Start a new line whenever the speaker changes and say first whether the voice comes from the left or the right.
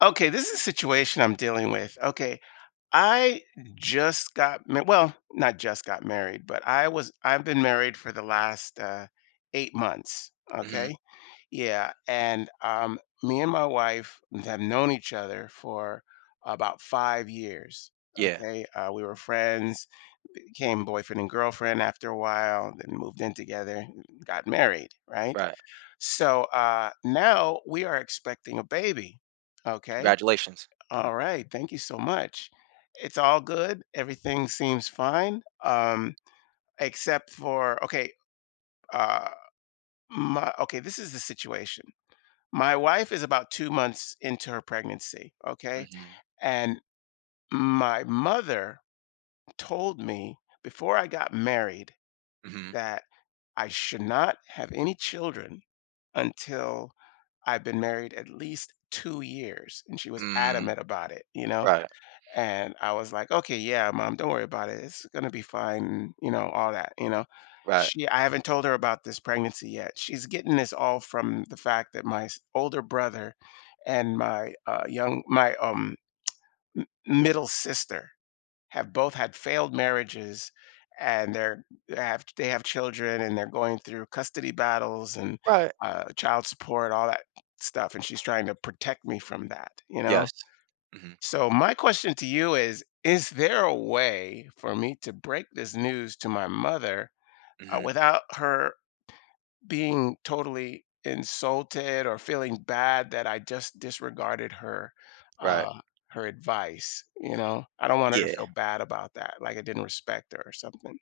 left: Okay, this is a situation I'm dealing with. Okay, I just got ma- well, not just got married, but I've been married for the last 8 months.
right: Mhm.
left: Okay, yeah, and me and my wife have known each other for about 5 years.
right: Yeah,
left: Okay, we were friends, became boyfriend and girlfriend after a while, then moved in together, got married. Right,
right: right.
left: so now we are expecting a baby. Okay,
right: Congratulations.
left: all right. Thank you so much. It's all good. Everything seems fine. Except for, okay, uh, my, okay, This is the situation. My wife is about 2 months into her pregnancy. Okay.
right: Mhm,
left: And my mother told me before I got married
right: mhm,
left: that I should not have any children until I've been married at least 2 years. And she was
right: mm,
left: adamant about it, you know?
right: right,
left: And I was like, "Okay, yeah, mom, don't worry about it. It's gonna be fine," all that.
right: right,
left: She — I haven't told her about this pregnancy yet. She's getting this all from the fact that my older brother and my middle sister have both had failed marriages and they have children and they're going through custody battles and
right: right.
left: child support, all that stuff, and she's trying to protect me from that.
right: Yes. Mhm,
left: So my question to you is there a way for me to break this news to my mother
right: mhm,
left: without her being totally insulted or feeling bad that I just disregarded her
right: right.
left: um, her advice? You know, I don't want her to
right: Yeah,
left: feel bad about that, like I didn't respect her or something.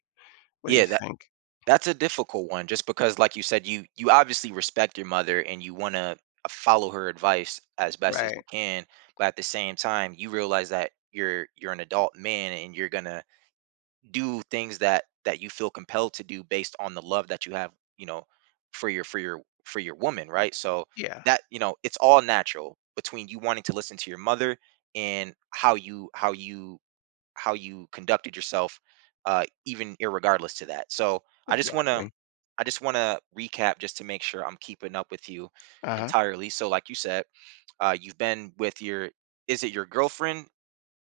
left: What do
right: yeah,
left: you
right: that
left: think?
right: that's a difficult one just because like you said, you obviously respect your mother and you wanna follow her advice as best as you
left: Right?
right: can, but at the same time, you realize that you're an adult man and you're gonna do things that you feel compelled to do based on the love that you have you know for your woman, right. So
left: Yeah,
right: that it's all natural between you wanting to listen to your mother and how you conducted yourself even irregardless to that. So i just want to
left: exactly.
right: I just want to recap just to make sure I'm keeping up with you
left: Uh-huh.
right: entirely. So like you said, you've been with your, is it your girlfriend,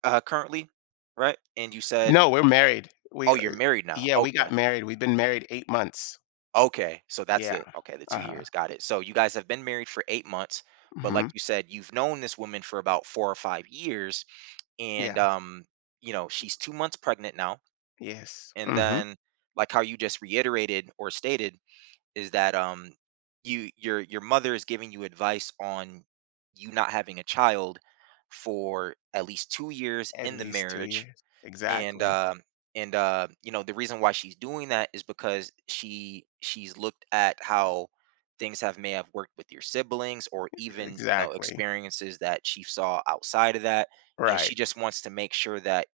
right: currently, right? And you said,
left: No, we're married.
right: oh,
left: We,
right: you're married now,
left: yeah, we got
right: okay.
left: married. We've been married 8 months.
right: Okay, so that's
left: Yeah.
right: the okay, the 2
left: Uh-huh.
right: years, got it. So you guys have been married for 8 months, but
left: Hmm.
right: like you said, you've known this woman for about 4 or 5 years and,
left: Yeah.
right: she's 2 months pregnant now.
left: Yes.
right: And
left: Mhm.
right: then, like how you just reiterated or stated, is that your mother is giving you advice on you not having a child for at least 2 years
left: At
right: in the
left: least 2
right: marriage,
left: years.
right: and
left: Exactly.
right: uh, and the reason why she's doing that is because she's looked at how things have may have worked with your siblings, or even
left: Exactly.
right: experiences that she saw outside of that, and
left: Right.
right: she just wants to make sure that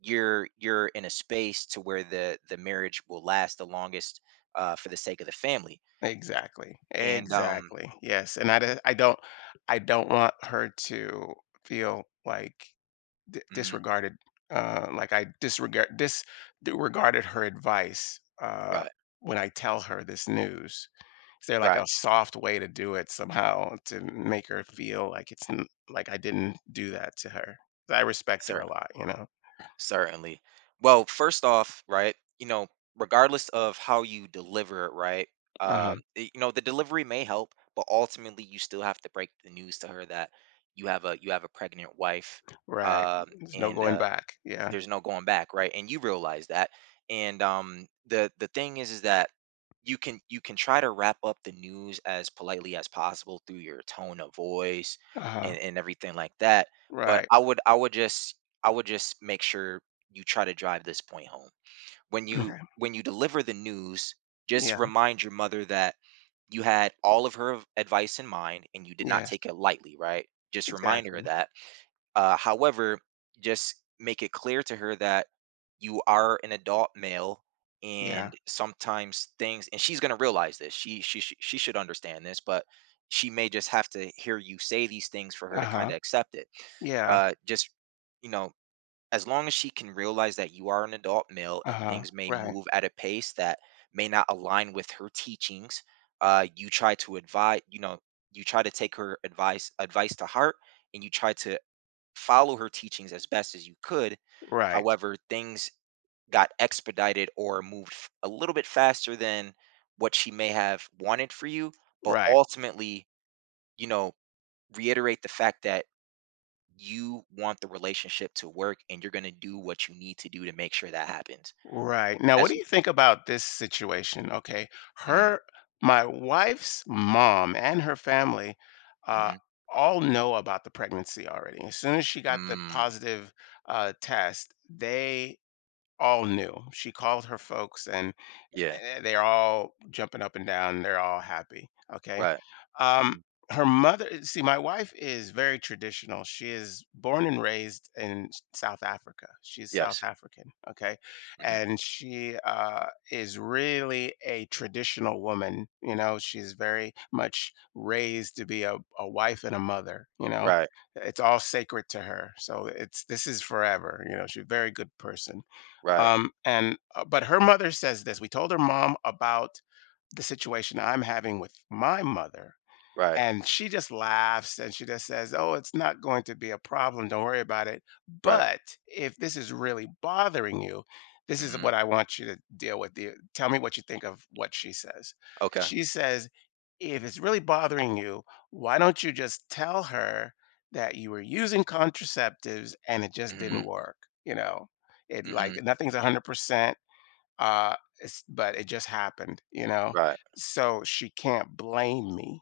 right: you're in a space to where the marriage will last the longest, for the sake of the family
left: Exactly.
right: and
left: Exactly. Yes, and I don't. I don't want her to feel, like, di
right: mhm,
left: disregarded, like I disregard dis d her advice,
right: right,
left: when I tell her this news. Is there, like, a
right: right,
left: soft way to do it somehow to make her feel like it's n like I didn't do that to her? I respect her
right: sir.
left: a lot, you know?
right: Certainly. Well, first off, right, regardless of how you deliver it, right,
left: Uh-huh.
right: the delivery may help, but ultimately you still have to break the news to her that you have a pregnant wife,
left: Right. There's no
right: and
left: going back. Yeah.
right: there's no going back, right? And you realize that. And the thing is that you can try to wrap up the news as politely as possible through your tone of voice
left: Uh-huh.
right: and everything like that. But
left: Right.
right: I would just make sure you try to drive this point home when you
left: Okay.
right: when you deliver the news, just
left: Yeah.
right: remind your mother that you had all of her advice in mind and you did not
left: Yes.
right: take it lightly, right? Just remind her
left: Exactly.
right: of that. However, just make it clear to her that you are an adult male
left: Yeah.
right: and sometimes things, and she's going to realize this, she should understand this, but she may just have to hear you say these things for her to kind
left: Uh-huh.
right: of accept it.
left: Yeah.
right: Just, you know as long as she can realize that you are an adult male and
left: Uh-huh.
right: things may
left: Right.
right: move at a pace that may not align with her teachings, you try to advise, you try to take her advice to heart and you try to follow her teachings as best as you could.
left: Right.
right: However, things got expedited or moved a little bit faster than what she may have wanted for you, but
left: Right.
right: ultimately, you know, reiterate the fact that you want the relationship to work, and you're gonna do what you need to do to make sure that happens.
left: Right. Now, what
right: As
left: do you think about this situation? Okay.
right: mhm,
left: Her, my wife's mom and her family, uh,
right: mhm,
left: all know about the pregnancy already. As soon as she got the
right: mm,
left: positive test, they all knew. She called her folks and,
right: yeah,
left: eh, they're all jumping up and down. They're all happy. Okay.
right: right,
left: Um,
right: mhm,
left: Her mother, eh, see, my wife is very traditional. She is born and raised in South Africa. She's South
right: yes,
left: African. Okay.
right: mhm,
left: And she is really a traditional woman. You know, she's very much raised to be a wife and a mother, you know.
right: right,
left: It's all sacred to her. So it's — this is forever. You know, she's a very good person,
right: right,
left: and but her mother says this. We told her mom about the situation I'm having with my mother,
right: right,
left: and she just laughs and she just says, "Oh, it's not going to be a problem. Don't worry about it.
right: right,
left: But if this is really bothering you, this is
right: mhm,
left: what I want you to deal with." The- Tell me what you think of what she says.
right: okay,
left: She says, if it's really bothering you, why don't you just tell her that you were using contraceptives and it just didn't
right: mhm,
left: work? You know, it
right: mhm,
left: nothing's 100%. It's, but it just happened, you know,
right: right,
left: so she can't blame me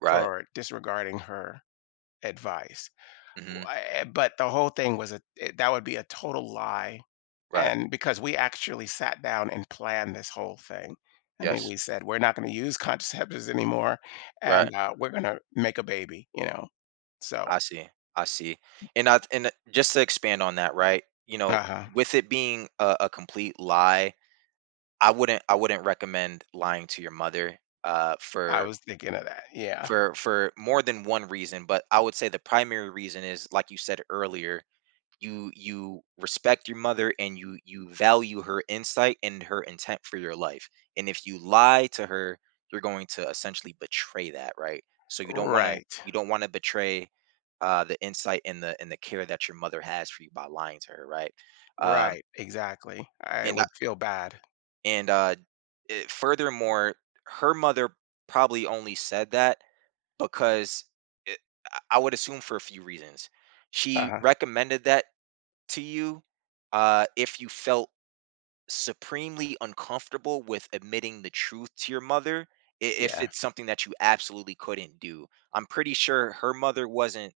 right: right,
left: for disregarding her advice.
right: mhm,
left: But the whole thing was that would be a total lie.
right: right,
left: And because we actually sat down and planned this whole thing. I mean,
right: yes,
left: we said we're not going to use contraceptives anymore,
right: right.
left: and we're going to make a baby. You know, so
right: I see, I see. And just to expand on that, right? You know,
left: uh-huh.
right: with it being a complete lie, I wouldn't recommend lying to your mother,
left: I
right: for
left: was thinking of that. Yeah.
right: more than one reason, but I would say the primary reason is like you said earlier, you respect your mother and you value her insight and her intent for your life, and if you lie to her, you're going to essentially betray that, right? So you don't want to
left: Right.
right: you don't want to betray the insight and the care that your mother has for you by lying to her, right. um
left: Right. Exactly. I
right: and I-
left: would feel bad.
right: and uh eh, furthermore her mother probably only said that because it, I would assume for a few reasons. She
left: Uh-huh.
right: recommended that to you if you felt supremely uncomfortable with admitting the truth to your mother, I- if
left: Yeah.
right: it's something that you absolutely couldn't do. I'm pretty sure her mother wasn't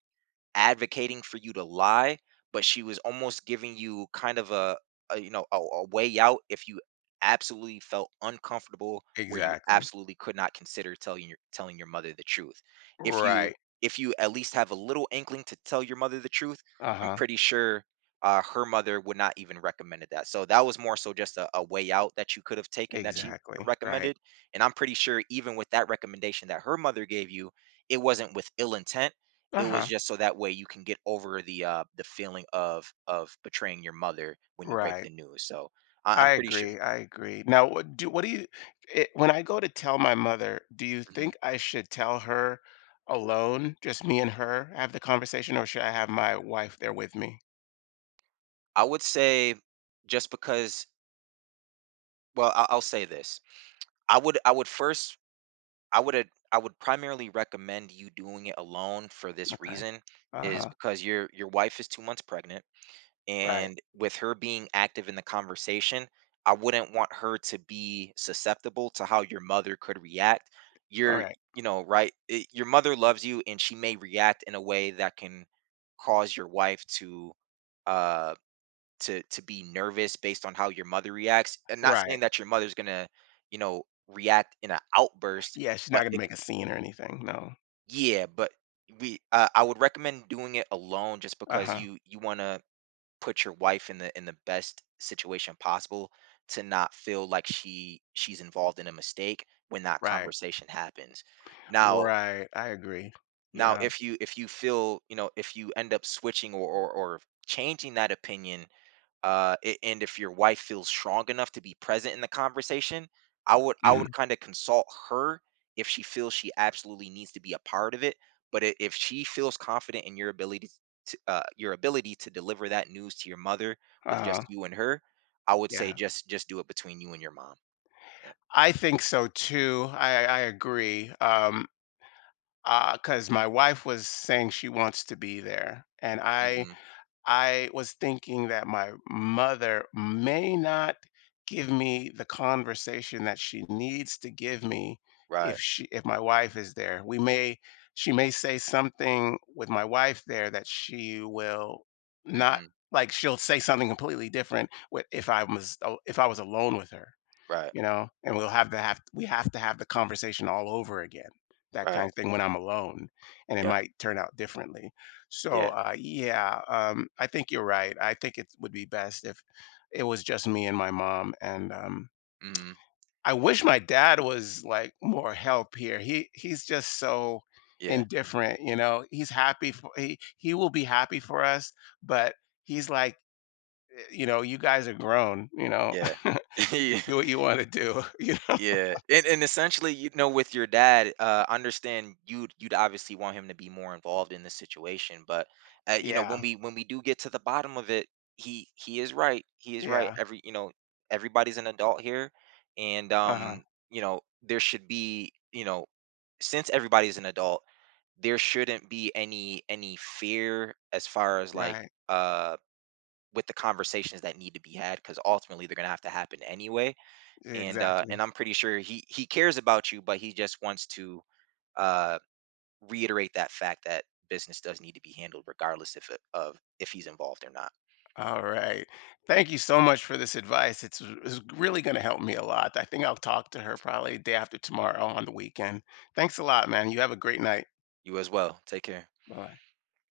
right: advocating for you to lie, but she was almost giving you kind of a way out if you absolutely felt uncomfortable where you
left: Exactly.
right: absolutely could not consider telling your mother the truth. If you
left: Right.
right: if you at least have a little inkling to tell your mother the truth, I'm
left: Uh-huh.
right: pretty sure her mother would not even recommended that. So that was more so just a way out that you could have taken that she
left: Exactly. Right.
right: recommended. And I'm pretty sure even with that recommendation that her mother gave you, it wasn't with ill intent, it was
left: Uh-huh.
right: just so that way you can get over the feeling of betraying your mother when you break
left: Right.
right: the news. So
left: I
right: I'm pretty sure.
left: agree, I agree. Now, what do you when I go to tell my mother, do you
right: Mhm.
left: think I should tell her alone, just me and her, have the conversation, or should I have my wife there with me?
right: I would say just because. Well, I'll say this. I would first I would ad- I would primarily recommend you doing it alone for this
left: Okay.
right: reason, is
left: Uh-huh.
right: because your wife is 2 months pregnant,
left: Right.
right: and with her being active in the conversation, I wouldn't want her to be susceptible to how your mother could react.
left: All
right: you're
left: right.
right: you know, right, your mother loves you and she may react in a way that can cause your wife uh to be nervous based on how your mother reacts. And not
left: Right.
right: saying that your mother's gonna you know react in an outburst,
left: Yeah, she's not
right: but
left: gonna make a scene or anything. No.
right: yeah, but we I would recommend doing it alone just because
left: Uh-huh.
right: you want to put your wife in the best situation possible to not feel like she's involved in a mistake when that
left: Right.
right: conversation happens. Now,
left: Right. I agree. Yeah.
right: if you feel, if you end up switching or changing that opinion, and if your wife feels strong enough to be present in the conversation, I would
left: Mhm.
right: kind of consult her if she feels she absolutely needs to be a part of it. But if she feels confident in your ability to deliver that news to your mother with
left: Uh-huh.
right: just you and her, I would say
left: Yeah.
right: just do it between you and your mom. Yeah.
left: I think so too. I agree. 'Cause my wife was saying she wants to be there, and I
right: Hmm.
left: I was thinking that my mother may not give me the conversation that she needs to give me if
right: Right.
left: she if my wife is there. We may She may say something with my wife there that she will not —
right: Hmm.
left: like she'll say something completely different with if I was alone with her,
right: Right.
left: you know, and we have to have the conversation all over again, that
right: Right.
left: kind of thing when I'm alone, and it
right: Yep.
left: might turn out differently. So,
right: Yeah.
left: I think you're right. I think it would be best if it was just me and my mom. And
right: Hmm.
left: I wish my dad was like more help here. He's just so
right: Yeah.
left: indifferent, you know. He's happy for he will be happy for us, but he's like, you know, you guys are grown, you know,
right: Yeah. yeah.
left: do what you want to do, you know.
right: Yeah, and essentially, with your dad, I understand you'd obviously want him to be more involved in this situation, but
left: Yeah.
right: when we do get to the bottom of it, he is right. He is right.
left: Yeah.
right: Every everybody's an adult here, and
left: Uh-huh.
right: there should be since everybody's an adult, there shouldn't be any fear as far as like,
left: Right.
right: uh with the conversations that need to be had because ultimately they're gonna have to happen anyway. And
left: Exactly.
right: I'm pretty sure he cares about you, but he just wants to uh reiterate that fact that business does need to be handled regardless if it, of if he's involved or not.
left: All right. Thank you so much for this advice. It's really going to help me a lot. I think I'll talk to her probably day after tomorrow on the weekend. Thanks a lot, man. You have a great night.
right: You as well, take care.
left: Bye.